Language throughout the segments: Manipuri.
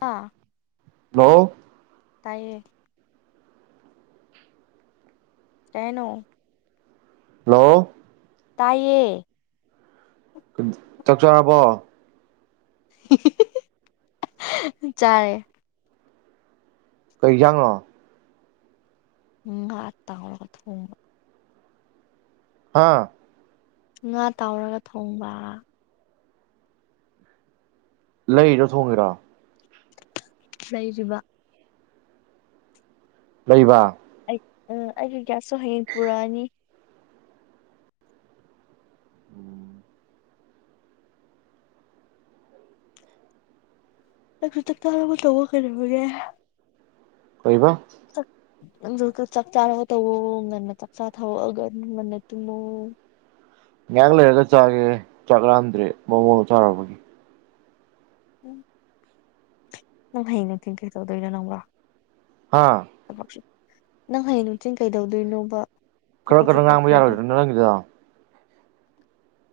ꯑ꯫ ꯍꯜꯂꯣ꯫ ꯇꯥꯏꯌꯦ꯫ ꯀꯩ ꯍꯥꯏꯅꫭ꯫ ꯍꯜꯂꯣ꯫ ꯇꯥꯏꯌꯦ꯫ ꯆꯥꯛꯆꯔꯕꯣ꯫ [unintelligible] ꯆꯥꯔꯦ꯫ ꯀꯩꯖꯥꯡꯅꫭ꯫ ꯎꯝ ꯉꯥ ꯇꯥꯎꯔꯒ ꯊꯣꯡꯕ꯫ ꯑꯥ꯫ ꯉꯥ ꯇꯥꯎꯔꯒ ꯊꯣꯡꯕ꯫ ꯂꯩꯔꯤꯔꫭ ꯊꯣꯡꯉꯤꯔꫭ꯫ ꯂꯩꯔꯤꯕ꯫ ꯂꯩꯕ꯫ ꯎꯝ ꯑꯩꯒꯤ꯫ ꯒ꯭ꯌꯥꯁꯁꯨ ꯍꯌꯦꯡ ꯄꯨꯔꯛꯅꯤ꯫ ꯎꯝ꯫ [unintelligible] ꯀꯩꯕ꯫ ꯅꯪꯖꯨ ꯆꯥꯛ ꯆꯥꯅꯕ ꯇꯧꯋꫭ ꯉꯟꯅ ꯆꯥꯛ ꯆꯊꫭꯛꯑꯒ ꯉꯟꯅ ꯇꯨꯝꯃꯣ꯫ ꯉꯥꯏꯍꯥꯛ ꯂꯩꯔꯒ ꯆꯥꯒꯦ ꯆꯥꯛꯂꯥꯝꯗ꯭ꯔꯦ ꯃꯣꯃꫭ ꯆꯥꯔꯨꯕꯒꯤ꯫ ꯎꯝ꯫ ꯅꯪ ꯍꯌꯦꯡꯅ ꯀꯩꯀꯩ ꯇꯧꯗꯣꯏꯅꯣ ꯅꯪꯕꫭ꯫ ꯍꯥ [unintelligible] ꯅꯪ ꯍꯌꯦꯡ ꯅꯨꯡꯊꯤꯟ ꯀꯩꯗꯧꯗꯣꯏꯅꯣꯕ꯫ ꯈꯔ ꯊꯕꯛꯁꯨ ꯀꯟꯅ ꯉꯥꯡꯕ ꯇꯣꯛꯈ꯭ꯔꯗꯤ ꯌꯥꯔꯣꯏꯗ꯭ꯔ ꯅꯪꯒꯤꯗꫭ꯫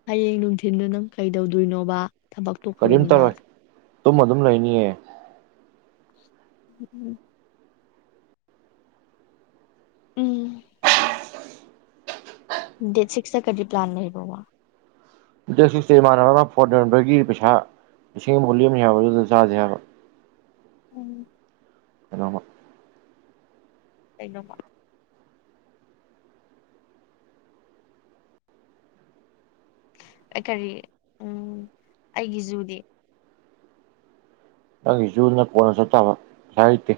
ꯍꯌꯦꯡ ꯅꯨꯡꯊꯤꯟꯗꯣ ꯅꯪ ꯀꯩꯗꯧꯗꯨꯏꯅꯣꯕ ꯊꯕꯛ ꯇꯣꯛꯈ꯭ꯔꯕꯅꯤꯅ ꯇꯨꯝꯃ ꯑꯗꯨꯝ ꯂꯩꯅꯤꯌꯦ [inaudible] ꯎꯝ ꯗꯦꯠ ꯁꯤꯛꯁ ꯇ ꯀꯔꯤ ꯄ꯭ꯂꯥꯟ ꯂꯩꯕꯔꯣꯕ ꯗꯦꯠ ꯁꯤꯛꯁꯦ ꯏꯃꯥꯟꯅꯕꯃ ꯐꯣꯟ ꯌꯣꯟꯕꯒꯤ ꯄꯩꯁꯥ ꯂꯤꯁꯤꯡ ꯑꯃꯃꯨꯛ ꯂꯦꯝꯅꯤ ꯍꯥꯏꯕ ꯑꯗꯨꯏ ꯆꯖꯦ ꯍꯥꯏꯕ ꯎꯝ [inaudible] ꯀꯩꯅꯣꯕ ꯑꯩꯀꯔꯤ ꯎ ꯑꯩꯒꯤ ꯖꯨꯗꯤ ꯅꯪꯒꯤ ꯖꯨꯗꯨꯅ ꯀꯣꯟ ꯆꯠ ꯇꯥꯕ ꯄꯩꯁꯥ ꯂꯩꯇꯦ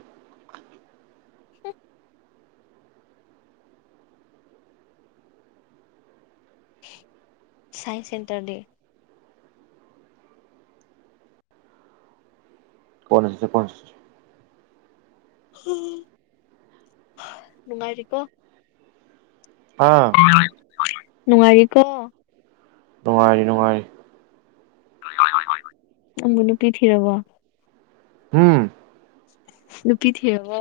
ꯁꯥꯏꯟꯁ ꯁꯦꯟꯇꯔꯗꯤ ꯀꯣꯟꯅ ꯆꯠꯁꯦ ꯀꯣꯟꯅ ꯆꯠꯁꯦ ꯍꯨ ꯍꯥ ꯅꯨꯉꯥꯏꯔꯤꯀꯣ ꯍꯥ ꯅꯨꯉꯥꯏꯔꯤꯀꯣ ꯅꯨꯡꯉꯥꯏꯔꯤ ꯅꯨꯡꯉꯥꯏꯔꯤ ꯅꯪꯕꯨ ꯅꯨꯄꯤ ꯊꯤꯔꯕꯣ ꯎꯝ ꯅꯨꯄꯤ ꯊꯤꯔꯕꯣ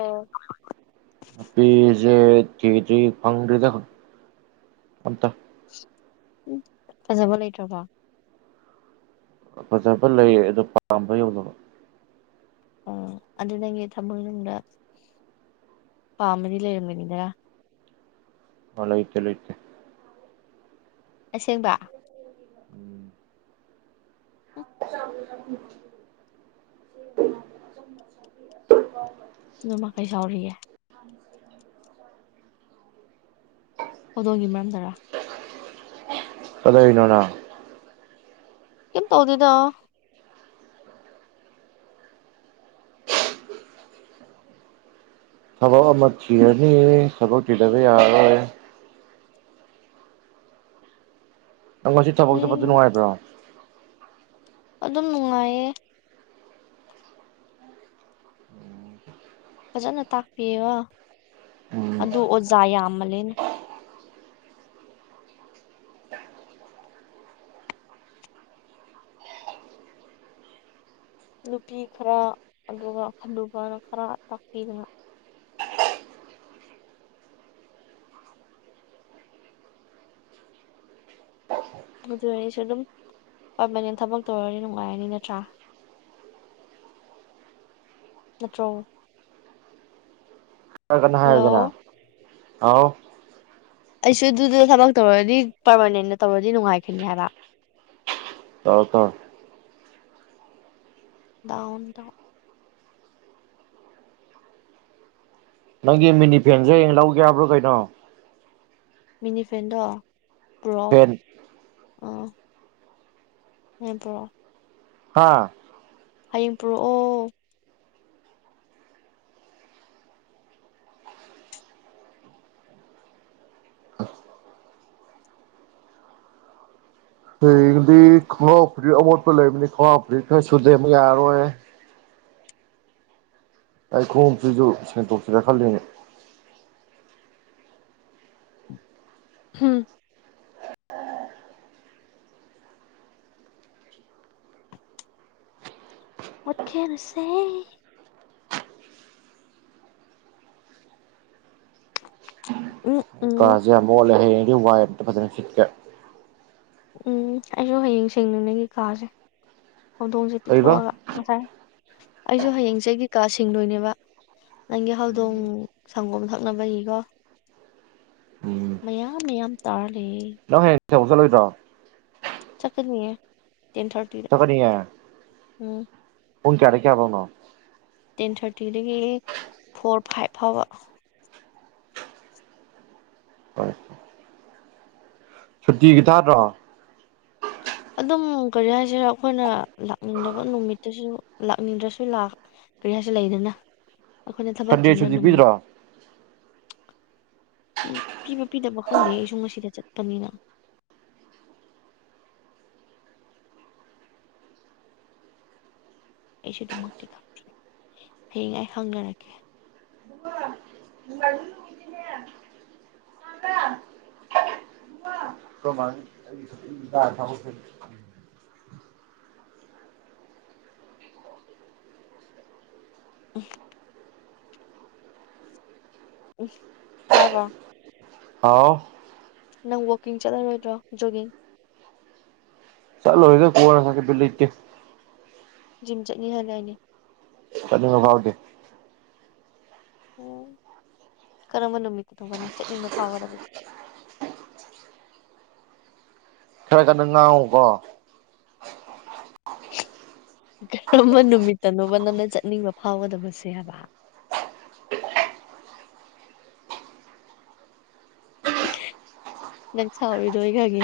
ꯅꯨꯄꯤꯖꯦ ꯊꯤꯗꯔꯤ ꯐꯪꯗꯔꯤꯗ ꯑꯝꯇ ꯎ ꯐꯖꯕ ꯂꯩꯇꯔꯕꯣ ꯐꯖꯕ ꯂꯩ ꯑꯗꯣ ꯄꯥꯝꯕ ꯌꯧꯗꯕ ꯑꯥ ꯑꯗꯣ ꯅꯪꯒꯤ ꯊꯃꯣꯏꯅꯨꯡꯗ ꯄꯥꯝꯕꯗꯤ ꯂꯩꯔꯝꯒꯅꯤꯗꯥꯅ ꯂꯩꯇꯦ ꯂꯩꯇꯦ ꯑꯁꯦꯡꯕ ꯎꯝ [unintelligible] ꯅꯣꯏꯃ ꯀꯩ ꯁꯥꯎꯔꯤꯌꯦ [unintelligible] ꯍꯧꯗꯣꯡꯒꯤ ꯃꯔꯝꯗꯔ ꯀꯗꯧꯅꯣ ꯅꯪ ꯀꯩꯝ ꯇꯧꯗꯦꯗ ꯊꯕꯛ ꯑꯃ ꯊꯤꯔꯅꯤ ꯊꯕꯛ ꯊꯤꯗꯕ ꯌꯥꯔꯔꯣꯏ ꯅꯪ ꯉꯁꯤ ꯊꯕꯛ ꯎꯝ ꯆꯠꯄꯗꯤ ꯅꯨꯉꯥꯏꯕ꯭ꯔꯣ ꯑꯗꯨꯝ ꯅꯨꯉꯥꯏꯌꯦ ꯐꯖꯅ ꯇꯥꯛꯄꯤꯌꯦꯕ ꯎꯝ ꯑꯗꯨ ꯑꯣꯖꯥ ꯌꯥꯃꯜꯂꯦꯅꯦ ꯅꯨꯄꯤ ꯈꯔ ꯑꯗꯨꯒ ꯍꯟꯅꯨꯕꯔ ꯈꯔ ꯇꯥꯛꯄꯤꯗꯅ ꯑꯗꯨ ꯑꯣꯏꯔꯁꯨ ꯑꯗꯨꯝ ꯄꯥꯔꯃꯥꯅꯦꯟ ꯊꯕꯛ ꯇꯧꯔꯗꯤ ꯅꯨꯡꯉꯥꯏꯔꯅꯤ ꯅꯠꯇ꯭ꯔꯥ ꯅꯠꯇ꯭ꯔꯣ ꯈꯔ ꯀꯟꯅ ꯍꯜꯂꯣ ꯍꯥꯏꯌꯨꯗꯅ ꯍꯥꯎ ꯑꯩꯁꯨ ꯑꯗꯨꯗꯨꯗ ꯊꯕꯛ ꯇꯧꯔꯗꯤ ꯄꯥꯔꯃꯥꯅꯦꯟꯗ ꯇꯧꯔꯗꯤ ꯅꯨꯡꯉꯥꯏꯈꯤꯅꯤ ꯍꯥꯏꯕ ꯇꯧꯔꯣ ꯇꯧꯔꯣ ꯗꯥꯎꯟꯇ ꯅꯪꯒꯤ ꯃꯤꯅꯤꯐꯦꯟꯁꯦ ꯍꯌꯦꯡ ꯂꯧꯒꯦꯕ꯭ꯔꯣ ꯀꯩꯅꯣ ꯃꯤꯅꯤ ꯐ꯭ꯔꯦꯟꯗꯣ ꯀ꯭ꯔꯣ ꯐꯦꯟ ꯑꯣ ꯎ ꯄ꯭ꯔꯣ ꯍꯥꯥ ꯍꯌꯦꯡ ꯄꯨꯔꯛꯑꯣ ꯍꯌꯦꯡꯗꯤ ꯈꯣꯡꯉꯥꯎ ꯐꯨꯔꯤ ꯑꯃꯣꯠꯄ ꯂꯩꯕꯅꯤ ꯈꯣꯡꯉꯥꯎ ꯐꯨꯔꯤ ꯈꯔ ꯁꯨꯗꯕ ꯌꯥꯔꯣꯏ ꯑꯩ ꯈꯣꯡꯁꯨꯏꯁꯨ ꯁꯦꯡꯇꯣꯛꯁꯤꯔ ꯈꯜꯂꯅꯦ ꯍꯝ ꯋꯦꯠ ꯀꯦꯟ ꯑꯥꯏ ꯁꯦ [unintelligible] ꯎꯝ ꯎꯝ ꯀꯥꯖꯦ ꯌꯥꯝ ꯃꯣꯠꯂꯦ ꯑꯗꯨ ꯋꯥꯏ ꯑꯝꯇꯥ ꯐꯖꯅ ꯁꯤꯠꯀꯦ ꯎꯝ ꯑꯩꯁꯨ ꯍꯌꯦꯡ ꯁꯦꯡꯌꯦ ꯑꯩꯒꯤ ꯀꯥꯁꯦ ꯍꯧꯗꯣꯡꯁꯦ ꯀꯩꯕ ꯄꯤꯊꯣꯛꯑꯒ ꯉꯁꯥꯏ ꯑꯩꯁꯨ ꯍꯌꯦꯡꯁꯒꯤ ꯀꯥ ꯁꯤꯡꯡꯂꯣꯏꯅꯦꯕ ꯅꯪꯒꯤ ꯍꯧꯗꯣꯡ ꯁꯪꯒꯣꯝ ꯊꯛꯅꯕꯒꯤꯀꯣ ꯃꯌꯥꯝ ꯃꯌꯥꯝ ꯇꯥꯔ ꯂꯩꯌꯦ ꯅꯍꯣꯏ ꯆꯠꯂꯣꯏꯗ꯭ꯔꯣ ꯆꯀꯅꯤꯌꯦ ꯆꯀꯅꯤꯡꯉ ꯎꯝ ꯍꯨꯡ ꯀꯦꯔ ꯀꯌꯥꯕꯥꯎꯅꯣ ꯇꯦꯟ ꯊꯥꯔꯇꯤꯗꯒꯤ ꯐꯣꯔ ꯐꯥꯏꯚ ꯐꯥꯎꯕ ꯍꯣꯏ ꯍꯣꯏ ꯁꯨꯇꯤ ꯀ ꯊꯗ꯭ꯔꯣ ꯑꯗꯨꯝ ꯀꯔꯤ ꯍꯥꯏꯁꯤꯦ ꯑꯩꯈꯣꯏꯅ ꯂꯥꯛꯅꯤꯡꯗꯕ ꯅꯨꯃꯤꯠꯇꯁꯨ ꯂꯥꯛꯅꯤꯡꯗ꯭ꯔꯁꯨ ꯀꯔꯤ ꯍꯥꯏꯁꯤꯦ ꯂꯩꯗꯅ ꯑꯩꯈꯣꯏꯅ ꯊꯕꯛ ꯁꯟꯗꯦ ꯆꯤꯟꯕ ꯁꯨꯖꯤ ꯅꯨꯃꯤꯠ ꯄꯤꯖꯔꯥ ꯄꯤꯕ ꯄꯤꯗꯕ ꯈꯪꯗꯦ ꯑꯩꯁꯨ ꯉꯁꯤꯗ ꯆꯠꯄꯅꯤꯅ ꯑꯩꯁꯨ ꯑꯗꯨꯃꯛꯇꯤ ꯈꯪꯗ꯭ꯔꯦ ꯍꯌꯦꯡ ꯑꯩ ꯍꯪꯅꯔꯛꯀꯦ ꯑꯩꯗ ꯊꯕꯁ ꯎꯝ ꯎ ꯇꯥꯔꯕꯣ ꯑꯥꯎ ꯅꯪ ꯋꯀꯤꯡ ꯆꯠꯂꯔꯣꯏꯗ꯭ꯔꯣ ꯖꯣꯒꯤꯡ ꯆꯂꯣꯗ ꯀꯔꯁꯦ ꯄꯤꯂ ꯏꯇꯦ ꯖꯤꯝ ꯆꯠꯅꯤ ꯍꯥꯏꯅ ꯑꯩꯅꯦ ꯆꯠꯅꯤꯡꯕ ꯐꯥꯎꯗꯦ ꯎꯝ ꯀꯔꯝꯕ ꯅꯨꯃꯤꯠꯇ ꯇꯣꯕ ꯅꯪ ꯆꯠꯅꯤꯡꯕ ꯐꯥꯎꯒꯗꯁꯦ ꯇ꯭ꯔꯥꯏ ꯀꯗ ꯑꯃꯀꯣ ꯀꯔꯝꯕ ꯅꯨꯃꯤꯠꯇꯅꯣꯕ ꯅꯪꯅ ꯆꯠꯅꯤꯡꯕ ꯐꯥꯎꯒꯗꯕꯁꯦ ꯍꯥꯏꯕ ꯅꯪ ꯁꯥꯎꯔꯤꯗꯣꯏ ꯈꯒꯦ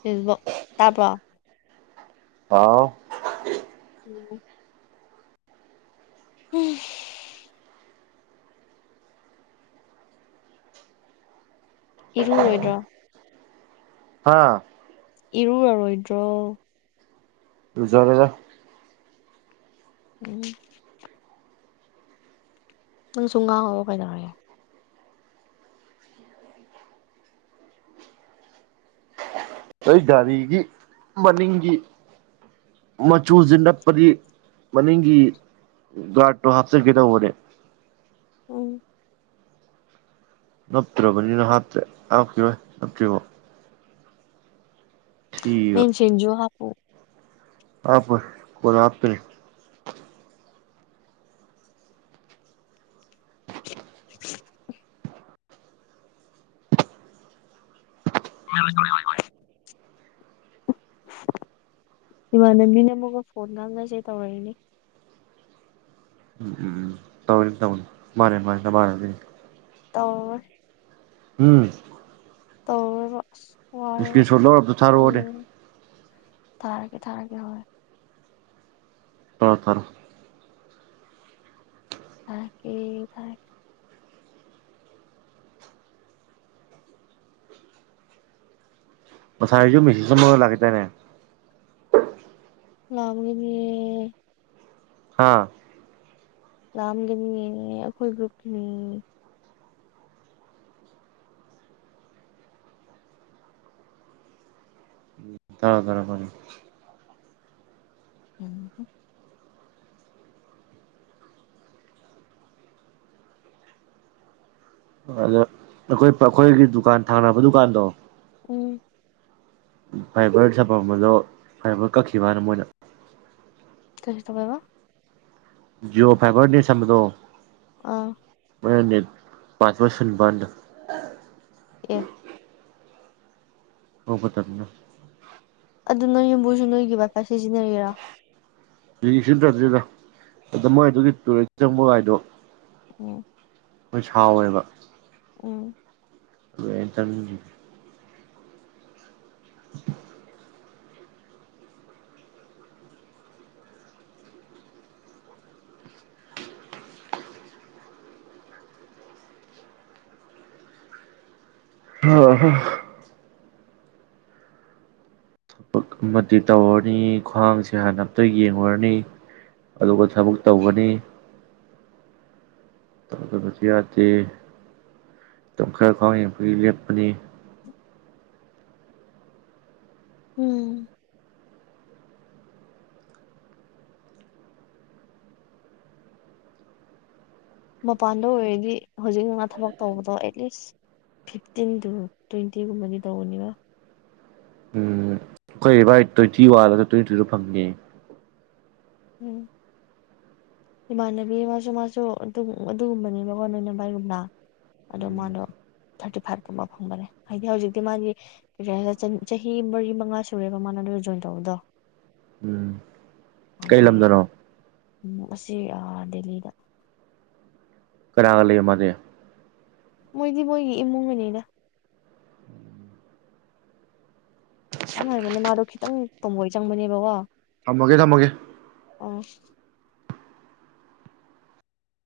ꯐꯦꯁꯕꯛ ꯇꯥꯄ ꯍꯥꯎ ꯎꯝ ꯎꯝ ꯏꯔꯨꯔꯣꯏꯗ꯭ꯔꯣ ꯍꯥꯥ ꯏꯔꯨꯔꯥꯔꯣꯏꯗ꯭ꯔꯣ ꯂꯨꯖꯔꯦꯗ ꯎꯝ ꯅꯪ ꯁꯨꯝ ꯉꯥꯡꯉꯑꯣ ꯀꯩꯗꯧꯔꯒꯦ ꯑꯩ ꯒꯥꯔꯤꯒꯤ ꯃꯅꯤꯡꯒꯤ ꯃꯆꯨꯁꯤ ꯅꯞꯄꯗꯤ ꯃꯅꯤꯡꯒꯤ ꯒꯥꯔꯗꯠꯇꯣ ꯍꯥꯞꯆꯤꯟꯒꯦꯗꯧꯕꯅꯦꯦ ꯎꯝ ꯅꯞꯇ꯭ꯔꯕꯅꯤꯅ ꯍꯥꯞꯇꯦ ꯍꯥꯞꯇꯣ ꯅꯞꯇ꯭ꯔꯤꯕꯣ ꯃꯁꯤꯦꯟꯖꯣ ꯍꯥꯄꯨ ꯍꯥꯥ ꯍꯥꯇꯔ [inaudible] ꯏꯃꯥꯟꯅꯕꯤꯅ ꯑꯃꯨꯛꯀ ꯐꯣꯟ ꯉꯥꯡꯅꯁꯦ ꯇꯧꯔꯛꯏꯅꯤ ꯇꯧꯔꯤ ꯇ ꯃ ꯃ ꯗꯅꯤ ꯇ ꯎꯝ ꯑ ꯏꯁꯀꯤꯔꯤ ꯁꯣꯔ ꯂꯧꯔꯔꯕꯇ ꯊꯥꯔꯨꯑꯣꯅꯦꯦ ꯊꯥꯔꯛꯒꯦ ꯊꯥꯔꯒꯦ ꯍꯣꯏ ꯇ ꯇꯔ ꯊꯦ ꯊꯦ ꯃꯁꯥꯥꯏꯁꯨ ꯃꯁꯤ ꯆ ꯂꯥꯛꯗꯅꯦ ꯂ ꯍꯥꯥ ꯂꯝꯒꯅꯤ ꯑꯩꯈꯣꯏ ꯭ꯔꯨꯞꯨꯞꯅꯤ ꯎ ꯇꯔꯣ ꯇꯔꯣ ꯐꯅꯤ ꯎꯝ ꯑꯗ ꯑꯩꯈꯣꯏ ꯑꯩꯈꯣꯏꯒꯤ ꯗꯨꯀꯥꯟ ꯊꯥꯅꯕ ꯗꯨꯀꯥꯟꯗꯣ ꯎ ꯐꯥꯏꯕꯔ ꯁꯥꯐꯝꯝꯕꯗꯣ ꯐꯥꯏꯕꯔ ꯀꯛꯈꯤꯕꯅ ꯃꯣꯏꯅ ꯀꯁꯨ ꯊꯕꯥꯕ ꯌꯣ ꯐꯦꯕꯋꯥꯔꯤꯗꯤꯁꯣ ꯑꯥ ꯄꯥꯁ ꯄꯁꯅꯤꯕꯗ ꯑꯦ ꯍꯧꯕ ꯇꯕꯅ ꯑꯗꯨ ꯅꯣꯏ ꯌꯨꯝꯕꯨꯁꯨ ꯅꯣꯏꯒꯤ ꯕꯥꯏꯄꯥ ꯁꯤꯖꯤꯟꯅꯔꯤꯔ ꯌꯦꯁꯤꯟ ꯆꯗ꯭ꯦꯗ ꯑꯗ ꯃꯣꯏꯗꯨꯒꯤ ꯇꯨꯔꯦꯟ ꯆꯪꯕ ꯒꯥꯥꯏꯗꯣ ꯑꯣ ꯑꯩꯣꯏ ꯍꯥꯎꯋꯦꯕ ꯑꯣ ꯇ [inaudible] ꯍ ꯊꯕꯛ ꯑꯃꯗꯤ ꯇꯧꯔꯅꯤ ꯈ꯭ꯋꯥꯡꯁꯦ ꯍꯥꯟꯅ ꯑꯝꯇ ꯌꯦꯡꯉꯨꯔꯅꯤ ꯑꯗꯨꯒ ꯊꯕꯛ ꯇꯧꯒꯅꯤ ꯇꯕꯁꯨ ꯌꯥꯗꯦ ꯑꯗꯨ ꯈꯔ ꯈꯋꯥ ꯂꯦꯞꯄꯅꯤ ꯎꯝ ꯃꯄꯥꯟꯗ ꯑꯣꯏꯔꯗꯤ ꯍꯧꯖꯤꯛ ꯉ ꯊꯕꯛ ꯇꯧꯕꯗꯣ ꯑꯦꯠꯂꯤꯁ ꯐꯤꯐꯇꯤꯟ ꯇꯨ ꯇ꯭ꯋꯦꯟꯇꯤꯒꯨꯝꯕꯗꯤ ꯇꯧꯕꯅꯤꯕ ꯎꯝ ꯑꯩꯈꯣꯏ ꯚ ꯇ꯭ꯋꯦꯟꯇꯤ ꯋꯥꯜꯂꯒ ꯇ꯭ꯋꯦꯟꯇꯤ ꯇ꯭ꯔꯤꯗ ꯐꯪꯉꯤ ꯎꯝ ꯏꯃꯥꯟꯅꯕꯤ ꯃꯥꯁꯨ ꯃꯥꯁꯨ ꯑꯗꯨꯝ ꯑꯗꯨꯒꯨꯝꯕꯅꯦꯕꯀꯣ ꯅꯣꯏ ꯅꯝꯕꯔꯒꯨꯝꯂꯥ ꯑꯗꯣ ꯃꯥꯗꯣ ꯊꯥꯔꯇꯤ ꯐꯥꯏꯚꯀꯨꯝꯕ ꯐꯪꯕꯅꯦ ꯍꯥꯏꯗꯤ ꯍꯧꯖꯤꯛꯇꯤ ꯃꯥꯒꯤ ꯄ ꯆꯍꯤ ꯃꯔꯤ ꯃꯉꯥ ꯁꯨꯔꯦꯕ ꯃꯥꯅ ꯑꯗꯨ ꯖꯣꯏꯟ ꯇꯧꯕꯗꯣ ꯎꯝ ꯀꯩ ꯂꯝꯗꯅꯣ ꯎꯝ ꯑꯁꯤ ꯑꯥ ꯗꯦꯜꯂꯤꯗ ꯀꯅꯥꯒ ꯂꯩ ꯃꯥꯅꯦꯦ ꯃꯣꯏꯗꯤ ꯃꯣꯏꯒꯤ ꯏꯃꯨꯡ ꯃꯅꯨꯡꯅꯤꯗ ꯀꯃꯥꯏ ꯃꯅꯤ ꯃꯥꯔ ꯈꯈꯤ ꯇꯪ ꯇꯣꯝꯕꯣꯏ ꯆꯪꯕꯅꯦꯕꯀꯣ ꯊꯝꯃꯒꯦ ꯊꯝꯃꯒꯦ ꯑꯣ